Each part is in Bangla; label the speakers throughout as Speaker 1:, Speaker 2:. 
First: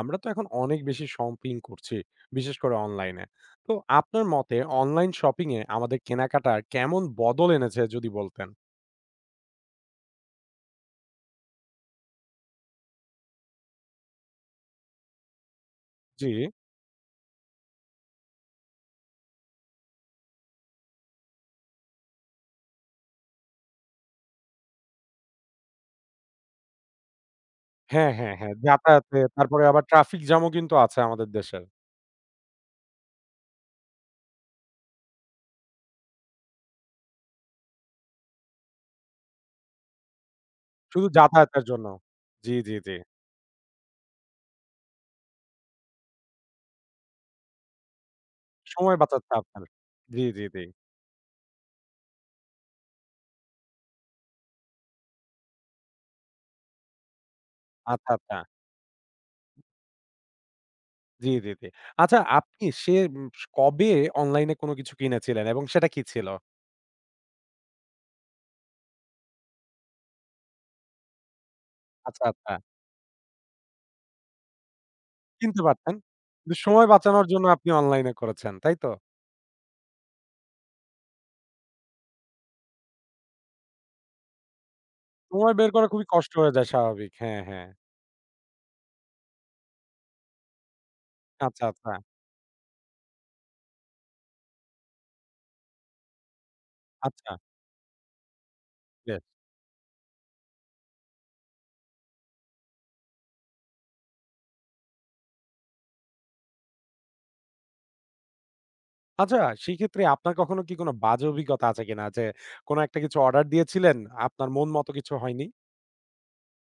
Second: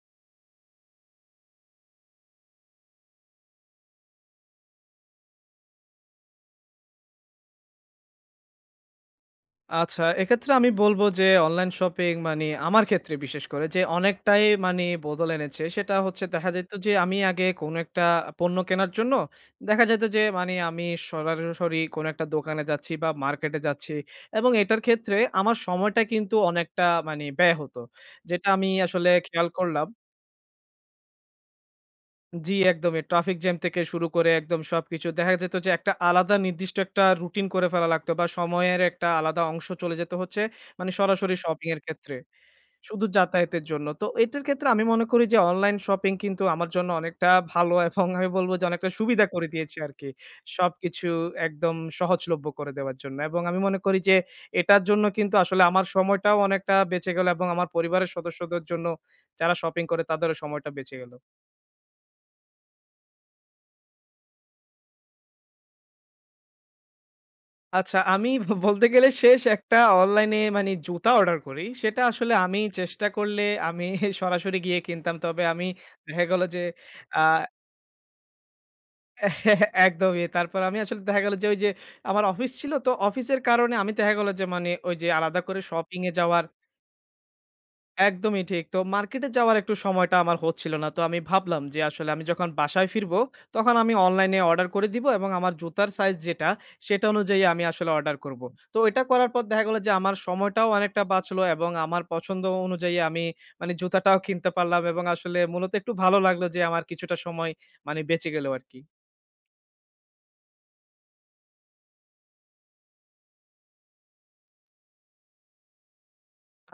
Speaker 1: আমরা তো এখন অনেক বেশি শপিং করছি, বিশেষ করে অনলাইনে। তো আপনার মতে অনলাইন শপিং এ আমাদের কেনাকাটার কেমন বদল এনেছে যদি বলতেন?
Speaker 2: আচ্ছা, এক্ষেত্রে আমি বলব যে অনলাইন শপিং মানে আমার ক্ষেত্রে বিশেষ করে যে অনেকটাই মানে বদল এনেছে। সেটা হচ্ছে,
Speaker 1: জি।
Speaker 2: দেখা যেত যে আমি আগে কোনো একটা পণ্য কেনার জন্য দেখা যেত যে মানে আমি সরাসরি কোনো একটা দোকানে যাচ্ছি বা মার্কেটে যাচ্ছি, এবং এটার ক্ষেত্রে আমার সময়টা কিন্তু অনেকটা মানে ব্যয় হতো।
Speaker 1: হ্যাঁ, হ্যাঁ,
Speaker 2: যেটা
Speaker 1: হ্যাঁ।
Speaker 2: আমি আসলে
Speaker 1: যাতায়াতে
Speaker 2: খেয়াল
Speaker 1: তারপরে আবার
Speaker 2: করলাম,
Speaker 1: ট্রাফিক জ্যামও কিন্তু আছে আমাদের দেশের।
Speaker 2: জি, একদমই। ট্রাফিক জ্যাম থেকে শুরু করে একদম সবকিছু। দেখা যেত যে একটা আলাদা নির্দিষ্ট একটা রুটিন করে ফেলা লাগতো বা সময়ের একটা আলাদা অংশ চলে যেত হচ্ছে মানে
Speaker 1: শুধু
Speaker 2: সরাসরি
Speaker 1: যাতায়াতের
Speaker 2: শপিং এর
Speaker 1: জন্য।
Speaker 2: ক্ষেত্রে।
Speaker 1: জি, জি, জি।
Speaker 2: শুধু যাতায়াতের জন্য। তো এটার ক্ষেত্রে আমি মনে করি যে অনলাইন শপিং কিন্তু আমার জন্য অনেকটা ভালো এবং আমি বলব যে অনেকটা
Speaker 1: সময়
Speaker 2: সুবিধা
Speaker 1: বাঁচাচ্ছে
Speaker 2: করে
Speaker 1: আপনার।
Speaker 2: দিয়েছে আরকি।
Speaker 1: জি, জি, জি।
Speaker 2: সবকিছু একদম সহজলভ্য করে দেওয়ার জন্য। এবং আমি মনে করি যে এটার জন্য কিন্তু আসলে আমার সময়টাও অনেকটা বেঁচে গেল, এবং আমার পরিবারের
Speaker 1: আচ্ছা, আচ্ছা।
Speaker 2: সদস্যদের জন্য যারা শপিং করে তাদেরও সময়টা বেঁচে গেল।
Speaker 1: জি, জি, জি। আচ্ছা আপনি সে কবে অনলাইনে কোনো কিছু কিনেছিলেন এবং সেটা কি ছিল?
Speaker 2: আচ্ছা, আমি বলতে গেলে শেষ একটা অনলাইনে মানে জুতা অর্ডার করি। সেটা
Speaker 1: আচ্ছা,
Speaker 2: আসলে
Speaker 1: আচ্ছা।
Speaker 2: আমি চেষ্টা করলে আমি সরাসরি গিয়ে কিনতাম। তবে
Speaker 1: কিনতে
Speaker 2: আমি
Speaker 1: পারতেন।
Speaker 2: দেখা গেল
Speaker 1: কিন্তু
Speaker 2: যে
Speaker 1: সময়
Speaker 2: আ
Speaker 1: বাঁচানোর জন্য আপনি অনলাইনে করেছেন, তাই তো?
Speaker 2: একদমই। তারপর আমি আসলে দেখা গেল যে ওই যে আমার অফিস ছিল। তো অফিসের কারণে আমি দেখা গেল যে মানে ওই যে আলাদা
Speaker 1: সময়
Speaker 2: করে
Speaker 1: বের করা
Speaker 2: শপিং
Speaker 1: খুবই
Speaker 2: এ
Speaker 1: কষ্ট
Speaker 2: যাওয়ার
Speaker 1: হয়ে যায় স্বাভাবিক। হ্যাঁ, হ্যাঁ।
Speaker 2: একদমই ঠিক। তো মার্কেটে যাওয়ার একটু সময়টা আমার হচ্ছিল না। তো আমি ভাবলাম
Speaker 1: আচ্ছা,
Speaker 2: যে
Speaker 1: আচ্ছা,
Speaker 2: আসলে আমি যখন বাসায় ফিরবো, তখন আমি অনলাইনে অর্ডার করে দিব এবং আমার জুতার সাইজ যেটা, সেটা
Speaker 1: আচ্ছা
Speaker 2: অনুযায়ী আমি আসলে অর্ডার করব। তো এটা
Speaker 1: বেশ।
Speaker 2: করার পর দেখা গেল যে আমার সময়টাও অনেকটা বাঁচলো এবং আমার পছন্দ অনুযায়ী আমি মানে জুতাটাও কিনতে পারলাম, এবং আসলে মূলত একটু ভালো লাগলো যে আমার কিছুটা সময় মানে বেঁচে গেল আরকি।
Speaker 1: আচ্ছা সেক্ষেত্রে আপনার কখনো কি কোনো বাজে অভিজ্ঞতা আছে কিনা? যে কোনো একটা কিছু অর্ডার দিয়েছিলেন, আপনার মন মতো কিছু হয়নি?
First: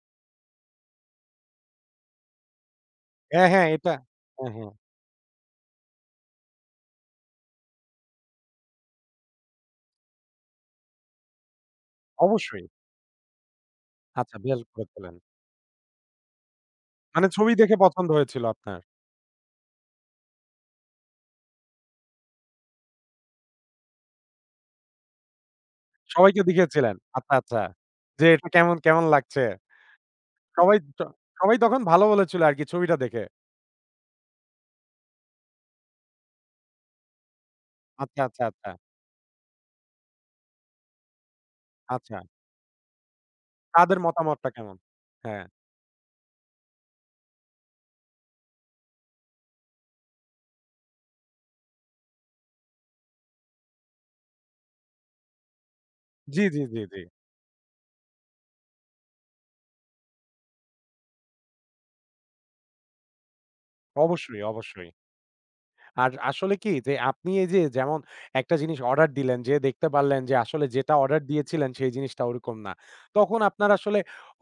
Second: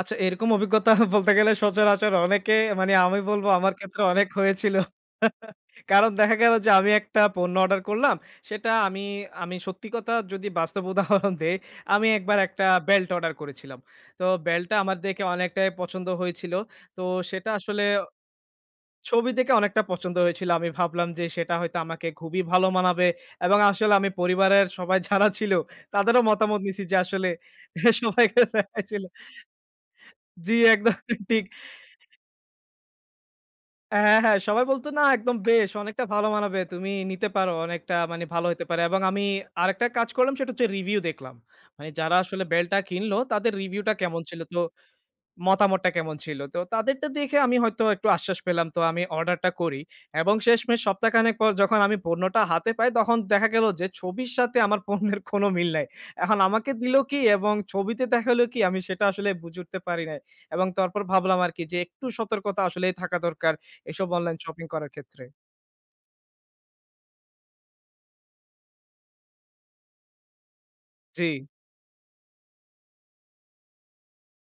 Speaker 2: আচ্ছা, এরকম অভিজ্ঞতা বলতে গেলে সচরাচর অনেকে মানে আমি বলব
Speaker 1: হ্যাঁ, হ্যাঁ
Speaker 2: আমার
Speaker 1: এটা
Speaker 2: ক্ষেত্রে অনেক
Speaker 1: হ্যাঁ, হ্যাঁ
Speaker 2: হয়েছিল। কারণ দেখা গেল যে আমি একটা পণ্য অর্ডার করলাম। সেটা আমি আমি সত্যি কথা যদি বাস্তব উদাহরণ দেই, আমি একবার একটা
Speaker 1: অবশ্যই।
Speaker 2: বেল্ট অর্ডার করেছিলাম। তো
Speaker 1: আচ্ছা বের
Speaker 2: বেল্টটা আমার
Speaker 1: করেছিলেন।
Speaker 2: দেখে অনেকটাই পছন্দ হয়েছিল। তো
Speaker 1: মানে
Speaker 2: সেটা
Speaker 1: ছবি দেখে
Speaker 2: আসলে
Speaker 1: পছন্দ হয়েছিল আপনার।
Speaker 2: ছবি দেখে অনেকটা পছন্দ হয়েছিল। আমি ভাবলাম যে সেটা হয়তো আমাকে খুবই ভালো মানাবে এবং আসলে আমি পরিবারের সবাই যারা ছিল তাদেরও
Speaker 1: সবাইকে
Speaker 2: মতামত নিছি
Speaker 1: দেখিয়েছিলেন।
Speaker 2: যে আসলে
Speaker 1: আচ্ছা, আচ্ছা। যে
Speaker 2: সবাইকে
Speaker 1: এটা কেমন,
Speaker 2: দেখাইছিল।
Speaker 1: কেমন লাগছে?
Speaker 2: জি,
Speaker 1: সবাই
Speaker 2: একদম
Speaker 1: ত
Speaker 2: ঠিক।
Speaker 1: সবাই তখন ভালো বলেছিল আরকি ছবিটা দেখে।
Speaker 2: হ্যাঁ, হ্যাঁ। সবাই বলত, "না একদম বেশ, অনেকটা ভালো মানাবে। তুমি নিতে পারো। অনেকটা
Speaker 1: আচ্ছা,
Speaker 2: মানে
Speaker 1: আচ্ছা,
Speaker 2: ভালো হইতে
Speaker 1: আচ্ছা,
Speaker 2: পারে", এবং আমি আরেকটা কাজ করলাম সেটা হচ্ছে রিভিউ দেখলাম। মানে যারা
Speaker 1: আচ্ছা।
Speaker 2: আসলে বেল্টটা কিনলো তাদের রিভিউটা
Speaker 1: তাদের
Speaker 2: কেমন ছিল।
Speaker 1: মতামতটা
Speaker 2: তো
Speaker 1: কেমন? হ্যাঁ।
Speaker 2: মতামতটা কেমন ছিল? তো তাদেরটা দেখে আমি হয়তো একটু আশ্বাস পেলাম। তো আমি অর্ডারটা করি এবং শেষমেষ সপ্তাহখানেক পর যখন আমি পণ্যটা হাতে পাই, তখন দেখা গেল যে ছবির সাথে আমার পণ্যের কোনো মিল নাই। এখন
Speaker 1: জি, জি,
Speaker 2: আমাকে
Speaker 1: জি,
Speaker 2: দিল
Speaker 1: জি।
Speaker 2: কি এবং ছবিতে দেখালো কি আমি সেটা আসলে বুঝে উঠতে পারি নাই। এবং তারপর ভাবলাম আরকি যে একটু সতর্কতা আসলেই থাকা দরকার এসব অনলাইন
Speaker 1: অবশ্যই,
Speaker 2: শপিং
Speaker 1: অবশ্যই।
Speaker 2: করার ক্ষেত্রে।
Speaker 1: আর আসলে কি যে আপনি এই যে যেমন একটা জিনিস অর্ডার দিলেন, যেয়ে দেখতে পারলেন যে আসলে যেটা অর্ডার
Speaker 2: জি,
Speaker 1: দিয়েছিলেন সেই জিনিসটা ওরকম না। তখন আপনার আসলে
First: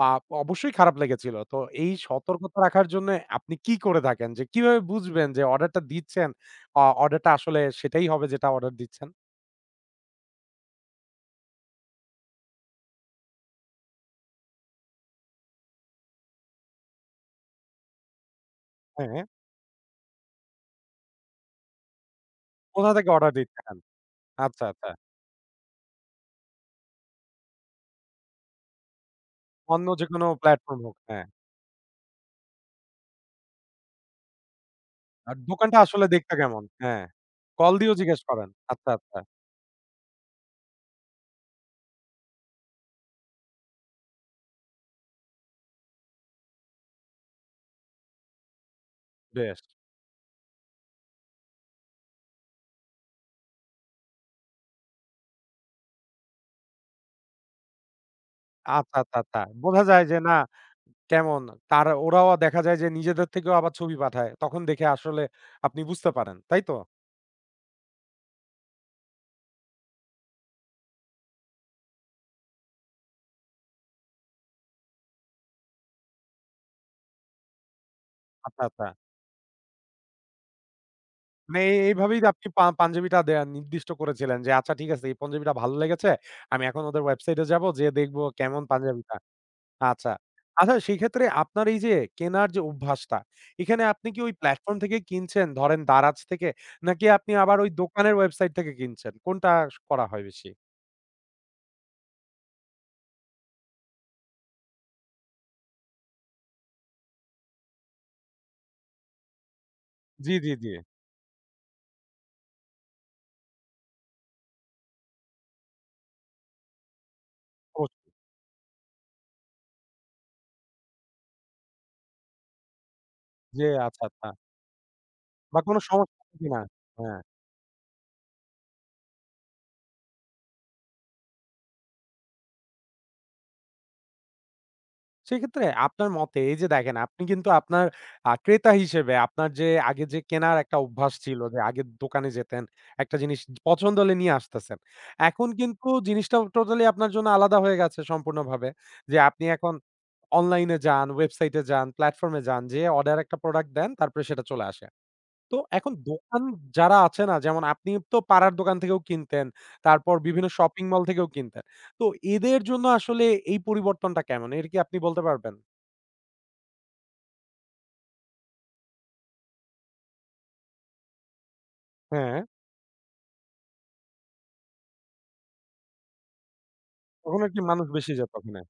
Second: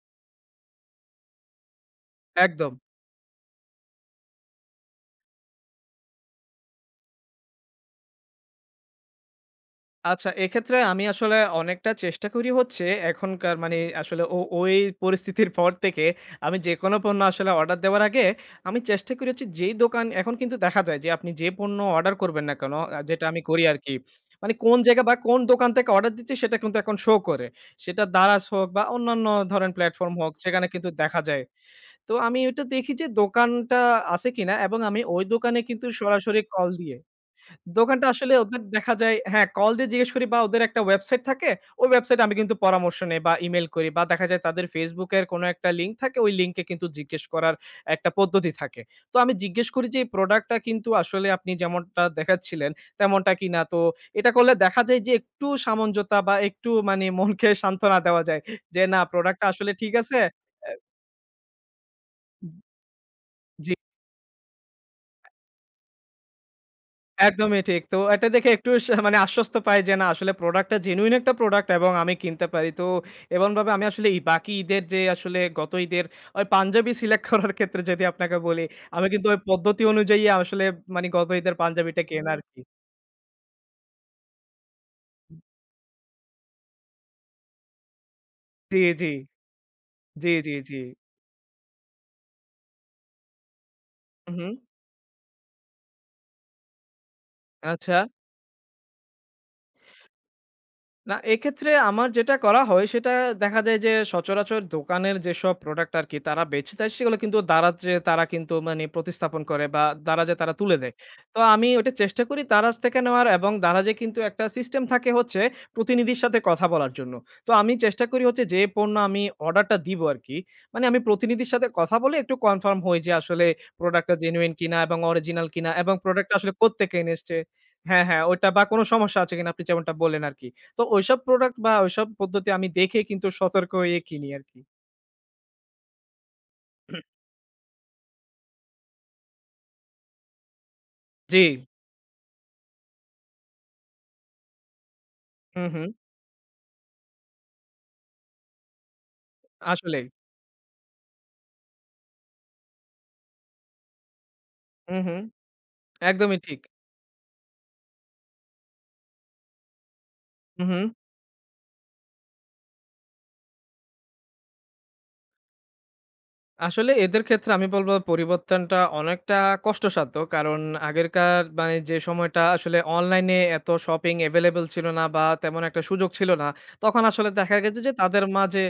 Speaker 1: আ অবশ্যই খারাপ লেগেছিল। তো এই সতর্কতা
Speaker 2: একদম।
Speaker 1: রাখার জন্যে আপনি কি করে থাকেন? যে কিভাবে বুঝবেন যে অর্ডারটা দিচ্ছেন, অর্ডারটা আসলে সেটাই হবে যেটা অর্ডার দিচ্ছেন?
Speaker 2: আচ্ছা, এক্ষেত্রে আমি আসলে অনেকটা চেষ্টা করি হচ্ছে এখনকার মানে আসলে ওই পরিস্থিতির পর থেকে আমি যেকোনো পণ্য আসলে অর্ডার দেওয়ার আগে আমি চেষ্টা
Speaker 1: হ্যাঁ,
Speaker 2: করি হচ্ছে যেই দোকান এখন কিন্তু দেখা যায় যে আপনি যে পণ্য অর্ডার করবেন না কেন
Speaker 1: কোথা থেকে
Speaker 2: যেটা
Speaker 1: অর্ডার
Speaker 2: আমি করি
Speaker 1: দিচ্ছেন?
Speaker 2: আরকি। মানে
Speaker 1: আচ্ছা,
Speaker 2: কোন
Speaker 1: আচ্ছা।
Speaker 2: জায়গা বা কোন দোকান থেকে অর্ডার দিচ্ছি সেটা কিন্তু এখন শো করে। সেটা Daraz হোক বা অন্যান্য ধরেন
Speaker 1: অন্য
Speaker 2: প্ল্যাটফর্ম
Speaker 1: যেকোনো
Speaker 2: হোক, সেখানে
Speaker 1: প্ল্যাটফর্ম
Speaker 2: কিন্তু
Speaker 1: হোক।
Speaker 2: দেখা
Speaker 1: হ্যাঁ।
Speaker 2: যায়। তো আমি ওইটা দেখি যে দোকানটা আছে কিনা, এবং আমি ওই
Speaker 1: আর
Speaker 2: দোকানে
Speaker 1: দোকানটা
Speaker 2: কিন্তু
Speaker 1: আসলে দেখতে
Speaker 2: সরাসরি
Speaker 1: কেমন?
Speaker 2: কল দিয়ে
Speaker 1: হ্যাঁ। কল দিয়েও
Speaker 2: দোকানটা
Speaker 1: জিজ্ঞেস
Speaker 2: আসলে
Speaker 1: করেন।
Speaker 2: ওদের
Speaker 1: আচ্ছা,
Speaker 2: দেখা যায়
Speaker 1: আচ্ছা।
Speaker 2: হ্যাঁ, কল দিয়ে জিজ্ঞেস করি বা ওদের একটা ওয়েবসাইট থাকে। ওই ওয়েবসাইটে আমি কিন্তু পরামর্শ নেই বা ইমেইল করি বা দেখা যায় তাদের Facebook এর কোনো একটা লিঙ্ক থাকে, ওই লিঙ্কে কিন্তু জিজ্ঞেস করার একটা পদ্ধতি থাকে। তো আমি
Speaker 1: বেশ।
Speaker 2: জিজ্ঞেস করি যে, "এই প্রোডাক্টটা কিন্তু আসলে আপনি যেমনটা দেখাচ্ছিলেন, তেমনটা কিনা?" তো এটা করলে দেখা যায় যে একটু সামঞ্জতা বা একটু মানে মনকে সান্ত্বনা দেওয়া যায় যে,
Speaker 1: আচ্ছা,
Speaker 2: "না,
Speaker 1: আচ্ছা, আচ্ছা।
Speaker 2: প্রোডাক্টটা আসলে
Speaker 1: বোঝা
Speaker 2: ঠিক
Speaker 1: যায় যে
Speaker 2: আছে।"
Speaker 1: না
Speaker 2: অ্যা
Speaker 1: কেমন? তারা ওরাও দেখা যায় যে নিজেদের থেকেও আবার
Speaker 2: জি।
Speaker 1: ছবি পাঠায়। তখন দেখে আসলে আপনি বুঝতে পারেন। তাই তো?
Speaker 2: একদমই ঠিক। তো এটা দেখে একটু মানে আশ্বস্ত পাই যে না আসলে প্রোডাক্টটা জেনুইন একটা প্রোডাক্ট এবং আমি কিনতে পারি। তো এমনভাবে আমি আসলে ই বাকি ঈদের যে আসলে গত ঈদের ওই পাঞ্জাবি সিলেক্ট করার ক্ষেত্রে যদি আপনাকে
Speaker 1: আচ্ছা,
Speaker 2: বলি,
Speaker 1: আচ্ছা।
Speaker 2: আমি কিন্তু ওই পদ্ধতি অনুযায়ী আসলে মানে গত ঈদের
Speaker 1: মানে এই
Speaker 2: পাঞ্জাবিটা
Speaker 1: এইভাবেই
Speaker 2: কেনা
Speaker 1: আপনি
Speaker 2: আরকি।
Speaker 1: পাঞ্জাবিটা নির্দিষ্ট করেছিলেন যে, "আচ্ছা ঠিক আছে এই পাঞ্জাবিটা ভালো লেগেছে। আমি এখন ওদের ওয়েবসাইটে যাবো, যেয়ে দেখব কেমন
Speaker 2: জি, জি।
Speaker 1: পাঞ্জাবিটা।" আচ্ছা।
Speaker 2: জি, জি,
Speaker 1: আচ্ছা
Speaker 2: জি।
Speaker 1: সেক্ষেত্রে আপনার এই যে কেনার যে অভ্যাসটা, এখানে আপনি কি ওই
Speaker 2: উহু।
Speaker 1: প্ল্যাটফর্ম থেকে কিনছেন ধরেন দারাজ থেকে? নাকি আপনি আবার ওই
Speaker 2: আচ্ছা।
Speaker 1: দোকানের ওয়েবসাইট থেকে কিনছেন? কোনটা করা হয় বেশি?
Speaker 2: না, এক্ষেত্রে আমার যেটা করা হয় সেটা দেখা যায় যে সচরাচর দোকানের যেসব প্রোডাক্ট আরকি তারা বেচে দেয় সেগুলো কিন্তু দারাজে তারা কিন্তু মানে প্রতিস্থাপন করে বা
Speaker 1: জি,
Speaker 2: দারাজে
Speaker 1: জি,
Speaker 2: তারা
Speaker 1: জি।
Speaker 2: তুলে দেয়। তো আমি ওইটা চেষ্টা করি দারাজ থেকে নেওয়ার, এবং দারাজে কিন্তু একটা সিস্টেম থাকে হচ্ছে প্রতিনিধির সাথে কথা বলার জন্য। তো আমি
Speaker 1: ও
Speaker 2: চেষ্টা করি হচ্ছে যে পণ্য আমি অর্ডারটা দিব আরকি। মানে আমি প্রতিনিধির সাথে কথা বলে একটু কনফার্ম হই যে আসলে
Speaker 1: যে আচ্ছা,
Speaker 2: প্রোডাক্টটা
Speaker 1: আচ্ছা।
Speaker 2: জেনুইন কিনা এবং অরিজিনাল
Speaker 1: বা
Speaker 2: কিনা
Speaker 1: কোনো
Speaker 2: এবং
Speaker 1: সমস্যা
Speaker 2: প্রোডাক্টটা আসলে
Speaker 1: কিনা?
Speaker 2: কোত্থেকে
Speaker 1: হ্যাঁ।
Speaker 2: এনেছে, হ্যাঁ, হ্যাঁ, ওইটা বা কোনো সমস্যা আছে কিনা আপনি যেমনটা বললেন আরকি। তো ঐসব প্রোডাক্ট বা ঐসব পদ্ধতি আমি দেখে কিন্তু সতর্ক হয়ে কিনি আরকি।
Speaker 1: সেক্ষেত্রে আপনার মতে এই যে দেখেন আপনি কিন্তু আপনার ক্রেতা হিসেবে আপনার যে আগে যে কেনার একটা অভ্যাস ছিল
Speaker 2: জি।
Speaker 1: যে আগে দোকানে যেতেন, একটা জিনিস পছন্দ হলে নিয়ে আসতেছেন। এখন
Speaker 2: হুম,
Speaker 1: কিন্তু
Speaker 2: হুম।
Speaker 1: জিনিসটা টোটালি আপনার জন্য আলাদা হয়ে গেছে সম্পূর্ণভাবে। যে আপনি এখন
Speaker 2: আসলেই।
Speaker 1: অনলাইনে যান, ওয়েবসাইটে যান, প্ল্যাটফর্ম এ যান, যেয়ে অর্ডার একটা প্রোডাক্ট দেন তারপরে সেটা চলে আসে।
Speaker 2: হুম, হুম।
Speaker 1: তো এখন
Speaker 2: একদমই
Speaker 1: দোকান
Speaker 2: ঠিক।
Speaker 1: যারা আছে না যেমন আপনি তো পাড়ার দোকান থেকেও কিনতেন, তারপর বিভিন্ন
Speaker 2: হুম,
Speaker 1: শপিং
Speaker 2: হুম।
Speaker 1: মল থেকেও কিনতেন। তো এদের জন্য আসলে এই পরিবর্তনটা কেমন? এর কি আপনি বলতে পারবেন?
Speaker 2: আসলে এদের ক্ষেত্রে আমি বলব পরিবর্তনটা অনেকটা কষ্টসাধ্য। কারণ আগেরকার মানে যে
Speaker 1: হ্যাঁ,
Speaker 2: সময়টা আসলে অনলাইনে এত শপিং এভেইলেবল ছিল না বা তেমন একটা সুযোগ ছিল না। তখন আসলে
Speaker 1: তখন
Speaker 2: দেখা
Speaker 1: আরকি
Speaker 2: গেছে
Speaker 1: মানুষ
Speaker 2: যে
Speaker 1: বেশি
Speaker 2: তাদের
Speaker 1: যেত ওখানে।
Speaker 2: মাঝে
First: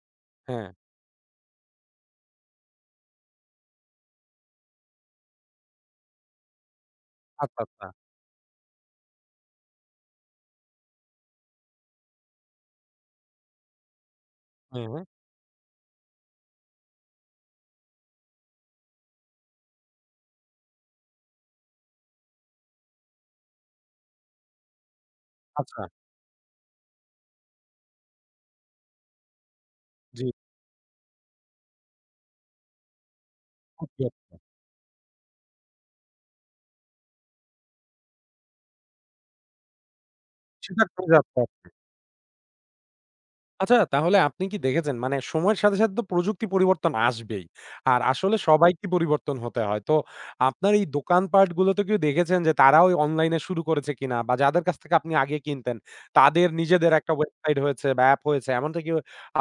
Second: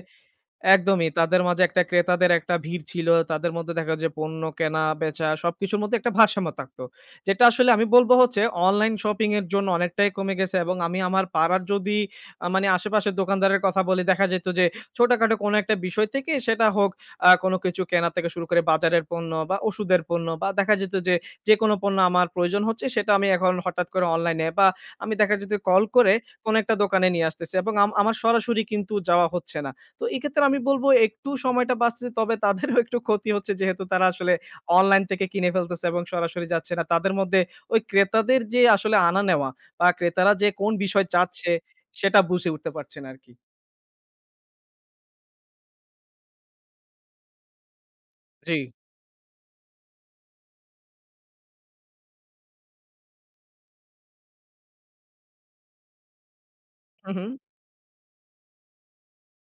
Speaker 1: হ্যাঁ,
Speaker 2: একদমই। তাদের মাঝে একটা ক্রেতাদের একটা ভিড় ছিল। তাদের মধ্যে দেখা যায় পণ্য কেনা-বেচা সবকিছুর মধ্যে একটা ভারসাম্য থাকতো। যেটা
Speaker 1: আচ্ছা,
Speaker 2: আসলে আমি
Speaker 1: আচ্ছা।
Speaker 2: বলব হচ্ছে অনলাইন শপিং এর জন্য অনেকটাই কমে গেছে, এবং আমি আমার পাড়ার যদি মানে আশেপাশের দোকানদারের কথা বলি, দেখা যেত যে
Speaker 1: হ্যাঁ, হ্যাঁ।
Speaker 2: ছোটখাটো কোনো একটা বিষয় থেকে সেটা হোক কোনো কিছু কেনা থেকে শুরু করে বাজারের পণ্য বা ওষুধের পণ্য বা দেখা যেত যে, যেকোনো পণ্য আমার প্রয়োজন হচ্ছে সেটা আমি এখন হঠাৎ করে অনলাইনে বা আমি দেখা যেত
Speaker 1: আচ্ছা।
Speaker 2: কল করে কোনো একটা দোকানে নিয়ে আসতেছি, এবং আমার সরাসরি কিন্তু যাওয়া হচ্ছে না। তো
Speaker 1: জি।
Speaker 2: এক্ষেত্রে আমি বলব একটু সময়টা বাঁচছে তবে তাদেরও একটু ক্ষতি হচ্ছে যেহেতু তারা
Speaker 1: বুঝলাম।
Speaker 2: আসলে অনলাইন থেকে কিনে ফেলতেছে এবং সরাসরি যাচ্ছে না। তাদের মধ্যে ওই ক্রেতাদের যে আসলে আনা নেওয়া বা ক্রেতারা যে কোন
Speaker 1: সেটা
Speaker 2: বিষয়
Speaker 1: কমে যাচ্ছে।
Speaker 2: চাচ্ছে সেটা বুঝে উঠতে পারছে না আরকি।
Speaker 1: আচ্ছা, তাহলে আপনি কি দেখেছেন মানে সময়ের সাথে, সাথে তো প্রযুক্তি পরিবর্তন আসবেই। আর আসলে
Speaker 2: জি।
Speaker 1: সবাইকে পরিবর্তন হতে হয়। তো আপনার এই দোকানপাট গুলোতে কি দেখেছেন যে তারাও অনলাইনে শুরু করেছে কিনা? বা যাদের কাছ থেকে আপনি আগে কিনতেন তাদের নিজেদের
Speaker 2: হু,
Speaker 1: একটা
Speaker 2: হু।
Speaker 1: ওয়েবসাইট হয়েছে বা অ্যাপ হয়েছে এমনটা কি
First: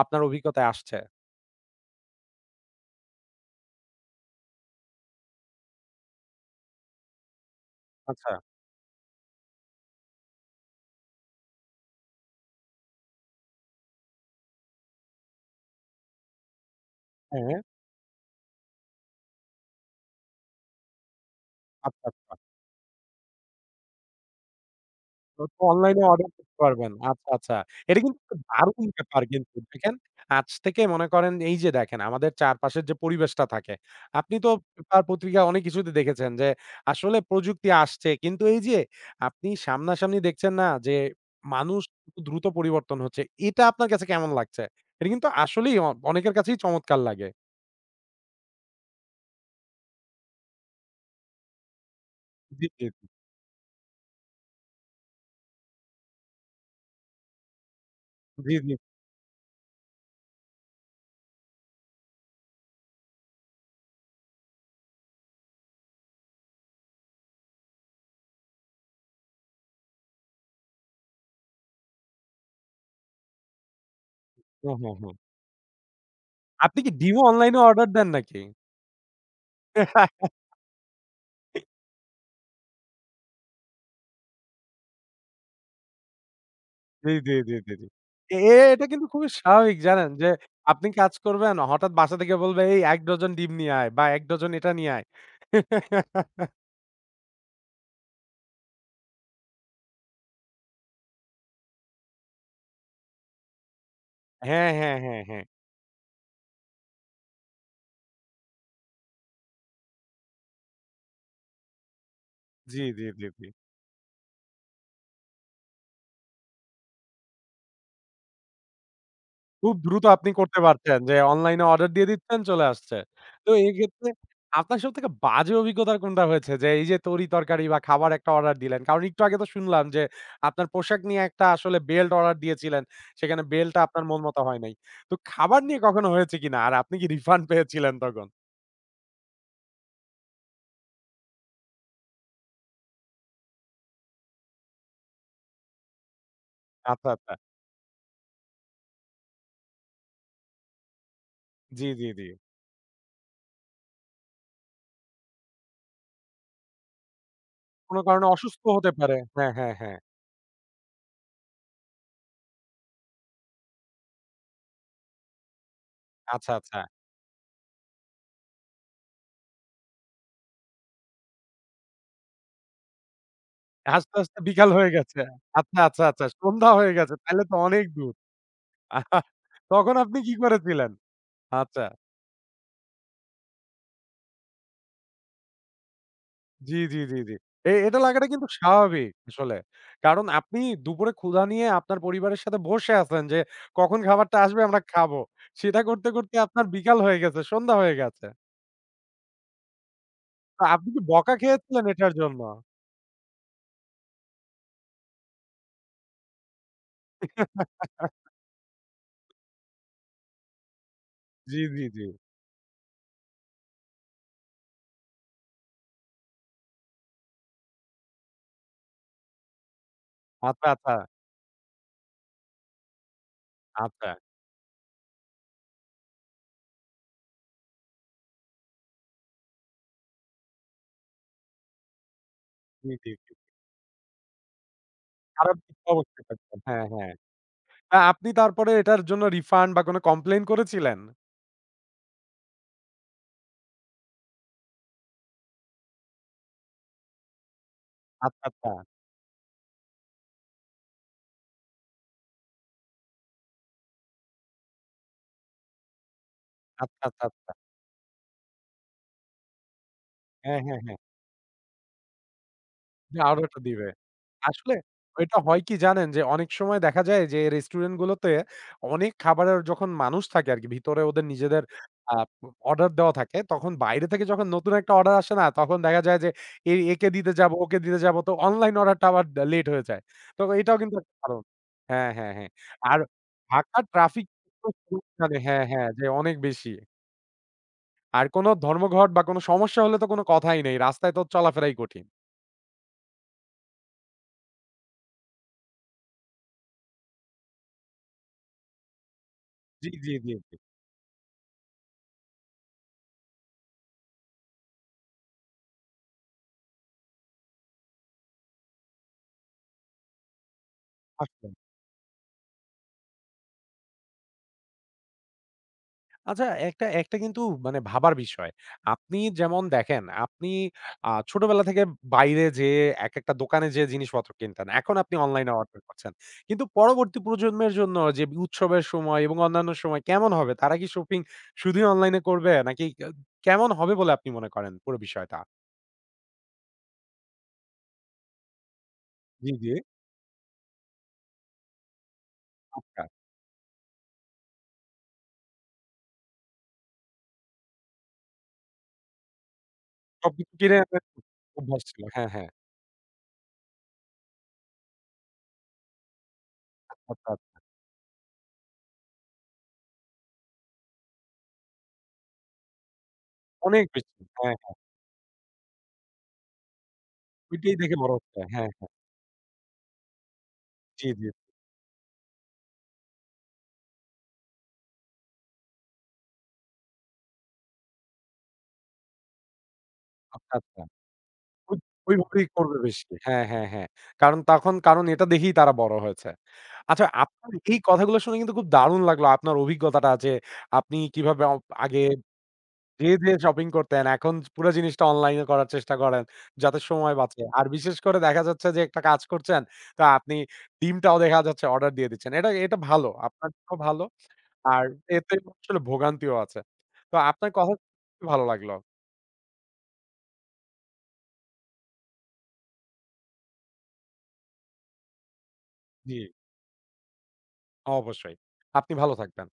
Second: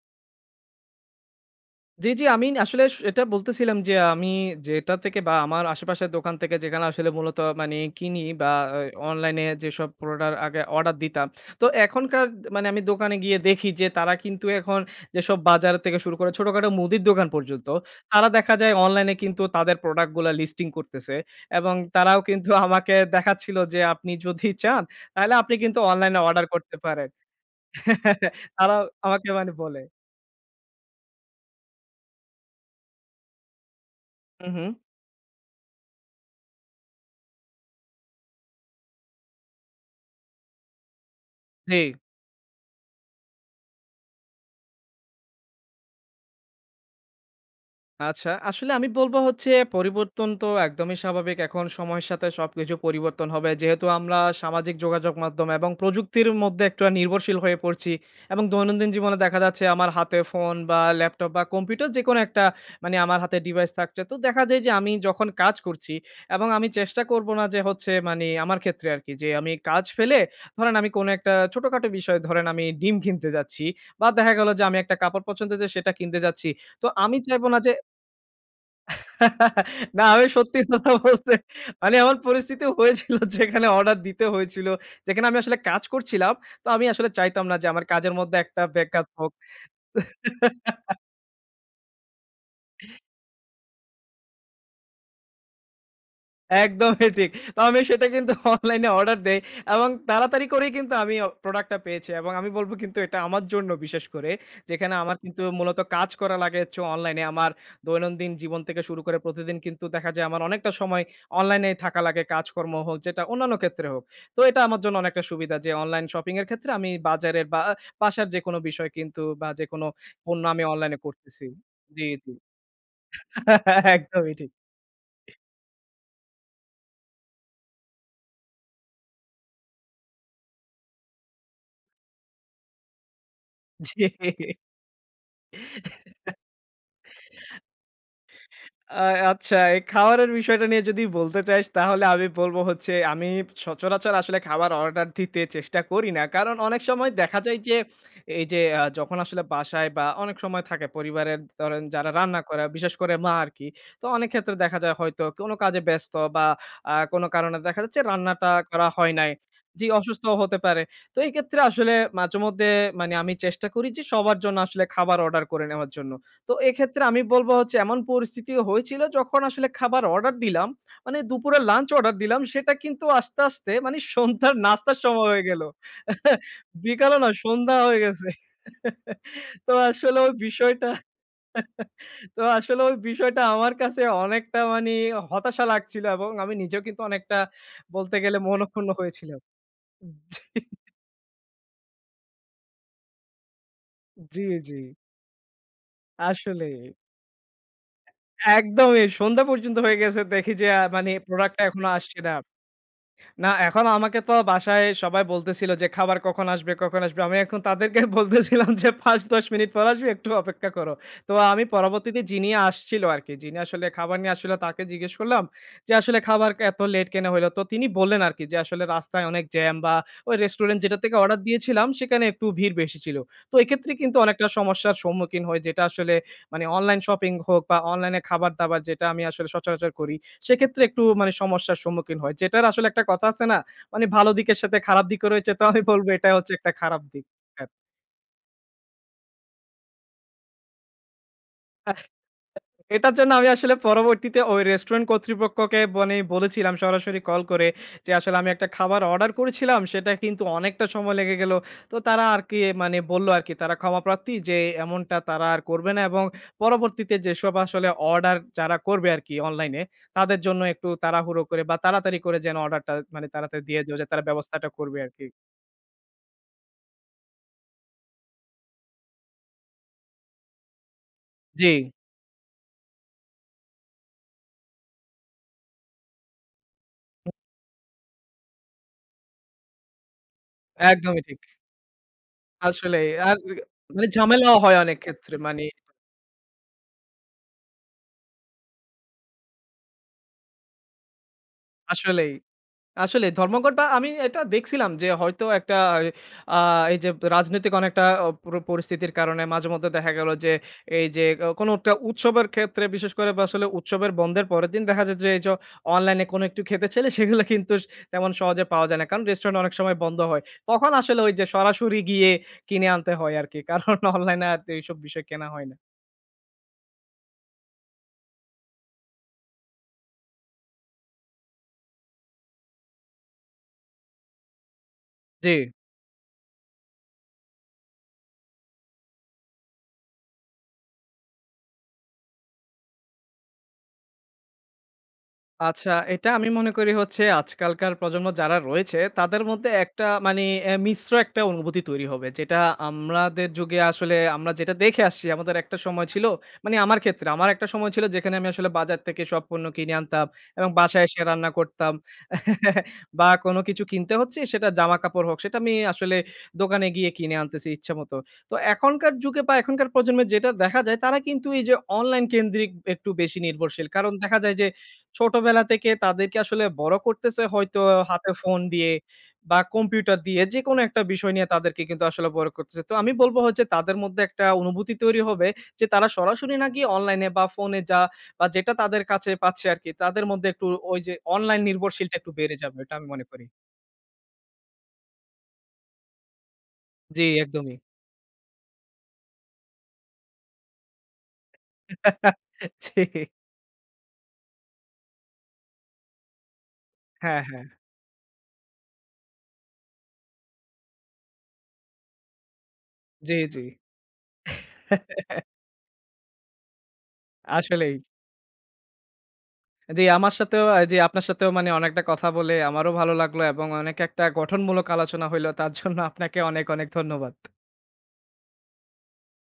Speaker 1: আপনার অভিজ্ঞতায় আসছে?
Speaker 2: জি, জি। আমি আসলে এটা বলতেছিলাম যে আমি যেটা থেকে বা আমার আশেপাশের দোকান থেকে যেখানে আসলে মূলত মানে কিনি
Speaker 1: আচ্ছা।
Speaker 2: বা আ অনলাইনে যেসব প্রোডাক্ট আগে অর্ডার দিতাম। তো এখনকার মানে আমি দোকানে গিয়ে দেখি যে তারা কিন্তু এখন যেসব বাজার থেকে শুরু করে ছোটখাটো মুদির দোকান
Speaker 1: হ্যাঁ,
Speaker 2: পর্যন্ত তারা দেখা যায় অনলাইনে কিন্তু তাদের প্রোডাক্ট গুলা লিস্টিং করতেছে। এবং
Speaker 1: আচ্ছা,
Speaker 2: তারাও
Speaker 1: আচ্ছা।
Speaker 2: কিন্তু আমাকে দেখাচ্ছিল যে আপনি যদি চান, তাহলে
Speaker 1: তো
Speaker 2: আপনি কিন্তু
Speaker 1: অনলাইনে
Speaker 2: অনলাইনে
Speaker 1: অর্ডার
Speaker 2: অর্ডার
Speaker 1: করতে
Speaker 2: করতে
Speaker 1: পারবেন।
Speaker 2: পারেন।
Speaker 1: আচ্ছা, আচ্ছা। এটা কিন্তু একটা
Speaker 2: তারাও
Speaker 1: দারুণ ব্যাপার
Speaker 2: আমাকে মানে
Speaker 1: কিন্তু।
Speaker 2: বলে।
Speaker 1: দেখেন আজ থেকে মনে করেন এই যে দেখেন আমাদের চারপাশের যে পরিবেশটা থাকে, আপনি
Speaker 2: হু,
Speaker 1: তো
Speaker 2: হু।
Speaker 1: পেপার পত্রিকা অনেক কিছুতে দেখেছেন যে আসলে প্রযুক্তি আসছে। কিন্তু এই যে আপনি সামনাসামনি দেখছেন না যে
Speaker 2: জি।
Speaker 1: মানুষ কত দ্রুত পরিবর্তন হচ্ছে। এটা আপনার কাছে কেমন লাগছে? এটা কিন্তু আসলেই অনেকের কাছেই চমৎকার লাগে।
Speaker 2: আচ্ছা, আসলে আমি বলব হচ্ছে পরিবর্তন তো একদমই স্বাভাবিক। এখন সময়ের সাথে
Speaker 1: জি,
Speaker 2: সবকিছু
Speaker 1: জি,
Speaker 2: পরিবর্তন হবে। যেহেতু আমরা সামাজিক যোগাযোগ মাধ্যম এবং প্রযুক্তির মধ্যে একটু নির্ভরশীল হয়ে পড়ছি এবং
Speaker 1: জি, জি, জি।
Speaker 2: দৈনন্দিন জীবনে দেখা যাচ্ছে আমার হাতে ফোন বা ল্যাপটপ বা কম্পিউটার যেকোনো একটা মানে আমার হাতে ডিভাইস থাকছে। তো দেখা যায় যে আমি যখন কাজ করছি এবং আমি চেষ্টা করব না যে হচ্ছে মানে আমার ক্ষেত্রে আরকি যে আমি কাজ ফেলে ধরেন আমি কোনো একটা ছোটখাটো বিষয় ধরেন আমি ডিম কিনতে যাচ্ছি বা দেখা গেল যে
Speaker 1: হ্যাঁ,
Speaker 2: আমি
Speaker 1: হ্যাঁ,
Speaker 2: একটা
Speaker 1: হ্যাঁ।
Speaker 2: কাপড় পছন্দ যে সেটা কিনতে যাচ্ছি।
Speaker 1: আপনি
Speaker 2: তো
Speaker 1: কি
Speaker 2: আমি
Speaker 1: ডিমও
Speaker 2: চাইব
Speaker 1: অনলাইনে
Speaker 2: না যে
Speaker 1: অর্ডার দেন নাকি?
Speaker 2: না আমি সত্যি কথা বলতে মানে এমন পরিস্থিতি হয়েছিল যেখানে অর্ডার দিতে হয়েছিল। যেখানে আমি আসলে কাজ করছিলাম। তো আমি
Speaker 1: জি,
Speaker 2: আসলে
Speaker 1: জি,
Speaker 2: চাইতাম
Speaker 1: জি,
Speaker 2: না যে
Speaker 1: জি, জি।
Speaker 2: আমার কাজের
Speaker 1: এ
Speaker 2: মধ্যে
Speaker 1: এ
Speaker 2: একটা
Speaker 1: এটা কিন্তু
Speaker 2: ব্যাঘাত
Speaker 1: খুবই
Speaker 2: হোক।
Speaker 1: স্বাভাবিক জানেন যে আপনি কাজ করবেন হঠাৎ বাসা থেকে বলবে, "এই ১ ডজন ডিম নিয়ে আয় বা ১ ডজন এটা নিয়ে আয়।"
Speaker 2: একদমই ঠিক। তো আমি সেটা কিন্তু অনলাইনে অর্ডার দেই, এবং তাড়াতাড়ি করেই কিন্তু আমি প্রোডাক্টটা পেয়েছি এবং আমি বলব কিন্তু এটা আমার জন্য বিশেষ করে
Speaker 1: হ্যাঁ,
Speaker 2: যেখানে
Speaker 1: হ্যাঁ,
Speaker 2: আমার
Speaker 1: হ্যাঁ,
Speaker 2: কিন্তু
Speaker 1: হ্যাঁ।
Speaker 2: মূলত কাজ করা লাগে হচ্ছে অনলাইনে। আমার দৈনন্দিন জীবন থেকে শুরু করে প্রতিদিন কিন্তু দেখা যায় আমার অনেকটা সময় অনলাইনেই থাকা লাগে কাজকর্ম
Speaker 1: জি,
Speaker 2: হোক
Speaker 1: জি,
Speaker 2: যেটা
Speaker 1: জি, জি।
Speaker 2: অন্যান্য ক্ষেত্রে হোক। তো এটা আমার জন্য অনেকটা সুবিধা যে অনলাইন শপিং এর ক্ষেত্রে আমি বাজারের বা বাসার যেকোনো বিষয় কিন্তু বা
Speaker 1: খুব
Speaker 2: যেকোনো
Speaker 1: দ্রুত আপনি
Speaker 2: পণ্য
Speaker 1: করতে
Speaker 2: আমি
Speaker 1: পারছেন
Speaker 2: অনলাইনে
Speaker 1: যে
Speaker 2: করতেছি।
Speaker 1: অনলাইনে অর্ডার
Speaker 2: জি,
Speaker 1: দিয়ে
Speaker 2: জি।
Speaker 1: দিচ্ছেন, চলে আসছে। তো এই ক্ষেত্রে
Speaker 2: একদমই ঠিক।
Speaker 1: আপনার সবথেকে বাজে অভিজ্ঞতার কোনটা হয়েছে? যে এই যে তরি-তরকারি বা খাবার একটা অর্ডার দিলেন। কারণ একটু আগে তো শুনলাম যে আপনার পোশাক নিয়ে একটা আসলে বেল্ট অর্ডার দিয়েছিলেন। সেখানে বেল্টটা আপনার
Speaker 2: জি।
Speaker 1: মন মতো হয় নাই। তো খাবার নিয়ে কখনো হয়েছে কিনা? আর আপনি কি রিফান্ড পেয়েছিলেন তখন?
Speaker 2: আ আচ্ছা, এই খাবারের বিষয়টা নিয়ে যদি বলতে চাইস তাহলে আমি বলব হচ্ছে আমি সচরাচর আসলে খাবার অর্ডার দিতে চেষ্টা করি না। কারণ অনেক
Speaker 1: আচ্ছা,
Speaker 2: সময়
Speaker 1: আচ্ছা।
Speaker 2: দেখা যায় যে এই যে যখন আসলে বাসায় বা অনেক সময় থাকে পরিবারের ধরেন
Speaker 1: জি, জি,
Speaker 2: যারা
Speaker 1: জি।
Speaker 2: রান্না করে বিশেষ করে মা আরকি। তো অনেক ক্ষেত্রে দেখা যায় হয়তো কোনো কাজে ব্যস্ত বা কোনো কারণে দেখা
Speaker 1: কোন
Speaker 2: যাচ্ছে
Speaker 1: কারণে
Speaker 2: রান্নাটা
Speaker 1: অসুস্থ
Speaker 2: করা
Speaker 1: হতে
Speaker 2: হয়
Speaker 1: পারে।
Speaker 2: নাই।
Speaker 1: হ্যাঁ, হ্যাঁ,
Speaker 2: জি,
Speaker 1: হ্যাঁ।
Speaker 2: অসুস্থও হতে পারে। তো এই ক্ষেত্রে আসলে মাঝেমধ্যে মানে আমি চেষ্টা করি যে সবার জন্য আসলে খাবার অর্ডার করে নেওয়ার জন্য।
Speaker 1: আচ্ছা,
Speaker 2: তো
Speaker 1: আচ্ছা।
Speaker 2: এক্ষেত্রে আমি বলব হচ্ছে এমন পরিস্থিতি হয়েছিল যখন আসলে খাবার অর্ডার দিলাম। মানে দুপুরে লাঞ্চ অর্ডার দিলাম সেটা কিন্তু আস্তে, আস্তে মানে
Speaker 1: হাসতে, হাসতে
Speaker 2: সন্ধ্যার
Speaker 1: বিকাল হয়ে
Speaker 2: নাস্তার
Speaker 1: গেছে।
Speaker 2: সময় হয়ে গেল।
Speaker 1: আচ্ছা, আচ্ছা, আচ্ছা। সন্ধ্যা হয়ে গেছে।
Speaker 2: বিকালও না
Speaker 1: তাইলে তো
Speaker 2: সন্ধ্যা
Speaker 1: অনেক
Speaker 2: হয়ে
Speaker 1: দূর।
Speaker 2: গেছে।
Speaker 1: আহা!
Speaker 2: তো
Speaker 1: তখন আপনি
Speaker 2: আসলে ওই
Speaker 1: কি
Speaker 2: বিষয়টা
Speaker 1: করেছিলেন? আচ্ছা।
Speaker 2: তো আসলে ওই বিষয়টা আমার কাছে অনেকটা মানি হতাশা লাগছিল, এবং আমি
Speaker 1: জি,
Speaker 2: নিজেও
Speaker 1: জি,
Speaker 2: কিন্তু
Speaker 1: জি, জি।
Speaker 2: অনেকটা
Speaker 1: এ এটা
Speaker 2: বলতে
Speaker 1: লাগাটা
Speaker 2: গেলে
Speaker 1: কিন্তু
Speaker 2: মনঃক্ষুণ্ণ
Speaker 1: স্বাভাবিক
Speaker 2: হয়েছিলাম।
Speaker 1: আসলে। কারণ আপনি দুপুরে ক্ষুধা নিয়ে আপনার পরিবারের সাথে বসে আছেন যে কখন খাবারটা
Speaker 2: জি,
Speaker 1: আসবে
Speaker 2: জি,
Speaker 1: আমরা খাবো। সেটা করতে, করতে আপনার
Speaker 2: আসলেই।
Speaker 1: বিকাল হয়ে গেছে, সন্ধ্যা হয়ে গেছে।
Speaker 2: একদমই সন্ধ্যা পর্যন্ত হয়ে গেছে দেখি
Speaker 1: তো
Speaker 2: যে
Speaker 1: আপনি কি
Speaker 2: মানে
Speaker 1: বকা
Speaker 2: প্রোডাক্টটা
Speaker 1: খেয়েছিলেন
Speaker 2: এখনো
Speaker 1: এটার
Speaker 2: আসছে না।
Speaker 1: জন্য?
Speaker 2: না, এখন আমাকে তো বাসায় সবাই বলতেছিল যে, "খাবার কখন আসবে, কখন আসবে?" আমি এখন তাদেরকে বলতেছিলাম যে, "৫-১০ মিনিট পর আসবে, একটু অপেক্ষা করো।" তো
Speaker 1: জি,
Speaker 2: আমি
Speaker 1: জি, জি।
Speaker 2: পরবর্তীতে যিনি আসছিল আরকি, যিনি আসলে খাবার নিয়ে আসছিল তাকে জিজ্ঞেস করলাম যে, "আসলে খাবার এত লেট কেন হইলো?" তো তিনি বললেন আরকি যে, "আসলে রাস্তায় অনেক জ্যাম বা ওই
Speaker 1: আচ্ছা,
Speaker 2: রেস্টুরেন্ট
Speaker 1: আচ্ছা,
Speaker 2: যেটা থেকে অর্ডার দিয়েছিলাম, সেখানে একটু ভিড় বেশি ছিল।" তো এক্ষেত্রে
Speaker 1: আচ্ছা।
Speaker 2: কিন্তু অনেকটা সমস্যার সম্মুখীন হই যেটা আসলে মানে অনলাইন শপিং হোক বা অনলাইনে খাবার-দাবার যেটা আমি আসলে সচরাচর করি, সেক্ষেত্রে একটু মানে সমস্যার সম্মুখীন হয়। যেটার আসলে
Speaker 1: জি,
Speaker 2: একটা
Speaker 1: জি,
Speaker 2: কথা
Speaker 1: জি।
Speaker 2: আছে না? মানে ভালো দিকের সাথে খারাপ দিকও রয়েছে।
Speaker 1: খারাপ
Speaker 2: তো
Speaker 1: দিক
Speaker 2: আমি
Speaker 1: তো
Speaker 2: বলব
Speaker 1: অবশ্যই
Speaker 2: এটা হচ্ছে
Speaker 1: থাকবে।
Speaker 2: একটা
Speaker 1: হ্যাঁ,
Speaker 2: খারাপ
Speaker 1: হ্যাঁ।
Speaker 2: দিক। হ্যাঁ।
Speaker 1: আপনি তারপরে এটার জন্য রিফান্ড বা কোন কমপ্লেইন করেছিলেন?
Speaker 2: এটার জন্য আমি আসলে পরবর্তীতে ওই রেস্টুরেন্ট কর্তৃপক্ষকে মানে বলেছিলাম সরাসরি কল করে যে, "আসলে
Speaker 1: আচ্ছা,
Speaker 2: আমি একটা
Speaker 1: আচ্ছা।
Speaker 2: খাবার অর্ডার করেছিলাম, সেটা কিন্তু অনেকটা সময় লেগে গেল।" তো তারা আর কি মানে বলল আরকি তারা ক্ষমাপ্রার্থী যে, এমনটা তারা আর করবে না এবং
Speaker 1: আচ্ছা,
Speaker 2: পরবর্তীতে
Speaker 1: আচ্ছা, আচ্ছা।
Speaker 2: যেসব আসলে অর্ডার যারা করবে আরকি অনলাইনে, তাদের
Speaker 1: হ্যাঁ,
Speaker 2: জন্য
Speaker 1: হ্যাঁ,
Speaker 2: একটু
Speaker 1: হ্যাঁ।
Speaker 2: তাড়াহুড়ো করে বা তাড়াতাড়ি করে যেন অর্ডারটা
Speaker 1: যে
Speaker 2: মানে
Speaker 1: আরোটা
Speaker 2: তাড়াতাড়ি দিয়ে
Speaker 1: দিবে।
Speaker 2: দেওয়া যায় যে তারা ব্যবস্থাটা
Speaker 1: আসলে
Speaker 2: করবে আরকি।
Speaker 1: এটা হয় কি জানেন? যে অনেক সময় দেখা যায় যে রেস্টুরেন্ট গুলোতে অনেক খাবারের যখন মানুষ থাকে আরকি ভিতরে ওদের নিজেদের
Speaker 2: জি,
Speaker 1: আ অর্ডার দেওয়া থাকে তখন বাইরে থেকে যখন নতুন একটা অর্ডার আসে না? তখন দেখা যায় যে একে দিতে যাবো, ওকে দিতে যাবো তো অনলাইন অর্ডারটা আবার লেট হয়ে যায়। তো এটাও কিন্তু একটা
Speaker 2: একদমই ঠিক।
Speaker 1: কারণ। হ্যাঁ, হ্যাঁ, হ্যাঁ। আর
Speaker 2: আসলেই। আর
Speaker 1: ঢাকার
Speaker 2: মানে
Speaker 1: ট্রাফিক
Speaker 2: ঝামেলাও হয় অনেক ক্ষেত্রে
Speaker 1: মানে হ্যাঁ,
Speaker 2: মানে
Speaker 1: হ্যাঁ যে অনেক বেশি। আর কোন ধর্মঘট বা কোন সমস্যা হলে তো কোন কথাই নেই। রাস্তায় তো চলাফেরাই কঠিন।
Speaker 2: আসলেই। আসলে ধর্মঘট বা আমি এটা দেখছিলাম যে হয়তো একটা আ এই যে রাজনৈতিক অনেকটা পুরো পরিস্থিতির কারণে
Speaker 1: জি,
Speaker 2: মাঝেমধ্যে
Speaker 1: জি,
Speaker 2: দেখা গেল
Speaker 1: জি,
Speaker 2: যে
Speaker 1: জি।
Speaker 2: এই যে কোনো একটা উৎসবের ক্ষেত্রে বিশেষ করে বা আসলে উৎসবের বন্ধের পরের দিন দেখা যায় যে এই যে অনলাইনে কোনো একটু খেতে চাইলে সেগুলো কিন্তু তেমন সহজে পাওয়া যায় না। কারণ রেস্টুরেন্ট অনেক সময় বন্ধ হয়। তখন আসলে ওই যে
Speaker 1: আসলেই।
Speaker 2: সরাসরি গিয়ে কিনে আনতে হয় আরকি। কারণ অনলাইনে আর এইসব বিষয় কেনা হয় না।
Speaker 1: আচ্ছা, একটা একটা কিন্তু মানে ভাবার বিষয়। আপনি যেমন দেখেন, আপনি ছোটবেলা থেকে বাইরে যেয়ে একেকটা দোকানে যেয়ে জিনিসপত্র কিনতেন। এখন আপনি অনলাইনে
Speaker 2: জি।
Speaker 1: অর্ডার করছেন। কিন্তু পরবর্তী প্রজন্মের জন্য যে উৎসবের সময় এবং অন্যান্য সময় কেমন হবে? তারা কি শপিং শুধুই অনলাইনে করবে? নাকি কেমন হবে বলে আপনি মনে করেন পুরো বিষয়টা?
Speaker 2: আচ্ছা, এটা আমি মনে করি হচ্ছে আজকালকার প্রজন্ম যারা রয়েছে তাদের
Speaker 1: জি, জি।
Speaker 2: মধ্যে একটা মানে মিশ্র একটা অনুভূতি তৈরি হবে। যেটা
Speaker 1: আচ্ছা।
Speaker 2: আমাদের যুগে আসলে আমরা যেটা দেখে আসছি আমাদের একটা সময় ছিল মানে আমার ক্ষেত্রে আমার একটা সময় ছিল যেখানে আমি আসলে বাজার থেকে সব পণ্য কিনে আনতাম
Speaker 1: সবকিছু
Speaker 2: এবং
Speaker 1: কিনে আনার
Speaker 2: বাসায় এসে রান্না
Speaker 1: অভ্যাস
Speaker 2: করতাম।
Speaker 1: ছিল। হ্যাঁ, হ্যাঁ।
Speaker 2: বা কোনো কিছু কিনতে হচ্ছে সেটা জামাকাপড় হোক সেটা আমি আসলে দোকানে গিয়ে কিনে
Speaker 1: অর্থাৎ
Speaker 2: আনতেছি ইচ্ছামত। তো এখনকার যুগে বা এখনকার প্রজন্মে যেটা দেখা যায় তারা কিন্তু এই যে অনলাইন কেন্দ্রিক একটু বেশি
Speaker 1: অনেক
Speaker 2: নির্ভরশীল।
Speaker 1: বেশি।
Speaker 2: কারণ দেখা
Speaker 1: হ্যাঁ,
Speaker 2: যায় যে
Speaker 1: হ্যাঁ।
Speaker 2: ছোটবেলা থেকে তাদেরকে আসলে বড় করতেছে
Speaker 1: ওইটাই
Speaker 2: হয়তো
Speaker 1: দেখে বড়
Speaker 2: হাতে
Speaker 1: হচ্ছে।
Speaker 2: ফোন
Speaker 1: হ্যাঁ, হ্যাঁ।
Speaker 2: দিয়ে বা কম্পিউটার দিয়ে যেকোনো একটা
Speaker 1: জি, জি।
Speaker 2: বিষয় নিয়ে তাদেরকে কিন্তু আসলে বড় করতেছে। তো আমি বলব হচ্ছে তাদের মধ্যে একটা অনুভূতি তৈরি হবে যে তারা সরাসরি না গিয়ে অনলাইনে বা ফোনে যা বা যেটা তাদের কাছে পাচ্ছে আরকি তাদের মধ্যে
Speaker 1: আচ্ছা,
Speaker 2: একটু
Speaker 1: আচ্ছা।
Speaker 2: ওই যে অনলাইন
Speaker 1: ওই
Speaker 2: নির্ভরশীলটা একটু
Speaker 1: ওইভাবেই
Speaker 2: বেড়ে
Speaker 1: করবে
Speaker 2: যাবে। এটা
Speaker 1: বেশি।
Speaker 2: আমি মনে
Speaker 1: হ্যাঁ,
Speaker 2: করি।
Speaker 1: হ্যাঁ, হ্যাঁ। কারণ তখন কারণ এটা দেখেই তারা বড় হয়েছে। আচ্ছা
Speaker 2: জি,
Speaker 1: আপনার
Speaker 2: একদমই।
Speaker 1: এই কথাগুলো শুনে কিন্তু খুব দারুণ লাগলো আপনার অভিজ্ঞতাটা যে আপনি কিভাবে আগে
Speaker 2: জি।
Speaker 1: যেয়ে, যেয়ে শপিং করতেন। এখন পুরো জিনিসটা অনলাইন এ করার চেষ্টা করেন যাতে সময় বাঁচে।
Speaker 2: হ্যাঁ,
Speaker 1: আর
Speaker 2: হ্যাঁ।
Speaker 1: বিশেষ করে দেখা যাচ্ছে যে একটা কাজ করছেন, তো আপনি ডিমটাও দেখা যাচ্ছে অর্ডার দিয়ে দিচ্ছেন। এটা, এটা ভালো।
Speaker 2: জি,
Speaker 1: আপনার
Speaker 2: জি।
Speaker 1: জন্য ভালো। আর এতে আসলে ভোগান্তিও আছে। তো আপনার কথা
Speaker 2: আসলেই।
Speaker 1: ভালো লাগলো।
Speaker 2: জি, আমার সাথেও আ জি, আপনার সাথেও মানে অনেকটা কথা বলে আমারও ভালো লাগলো, এবং অনেক একটা গঠনমূলক আলোচনা হইলো। তার জন্য
Speaker 1: জি,
Speaker 2: আপনাকে অনেক, অনেক ধন্যবাদ।
Speaker 1: অবশ্যই। আপনি ভালো থাকবেন।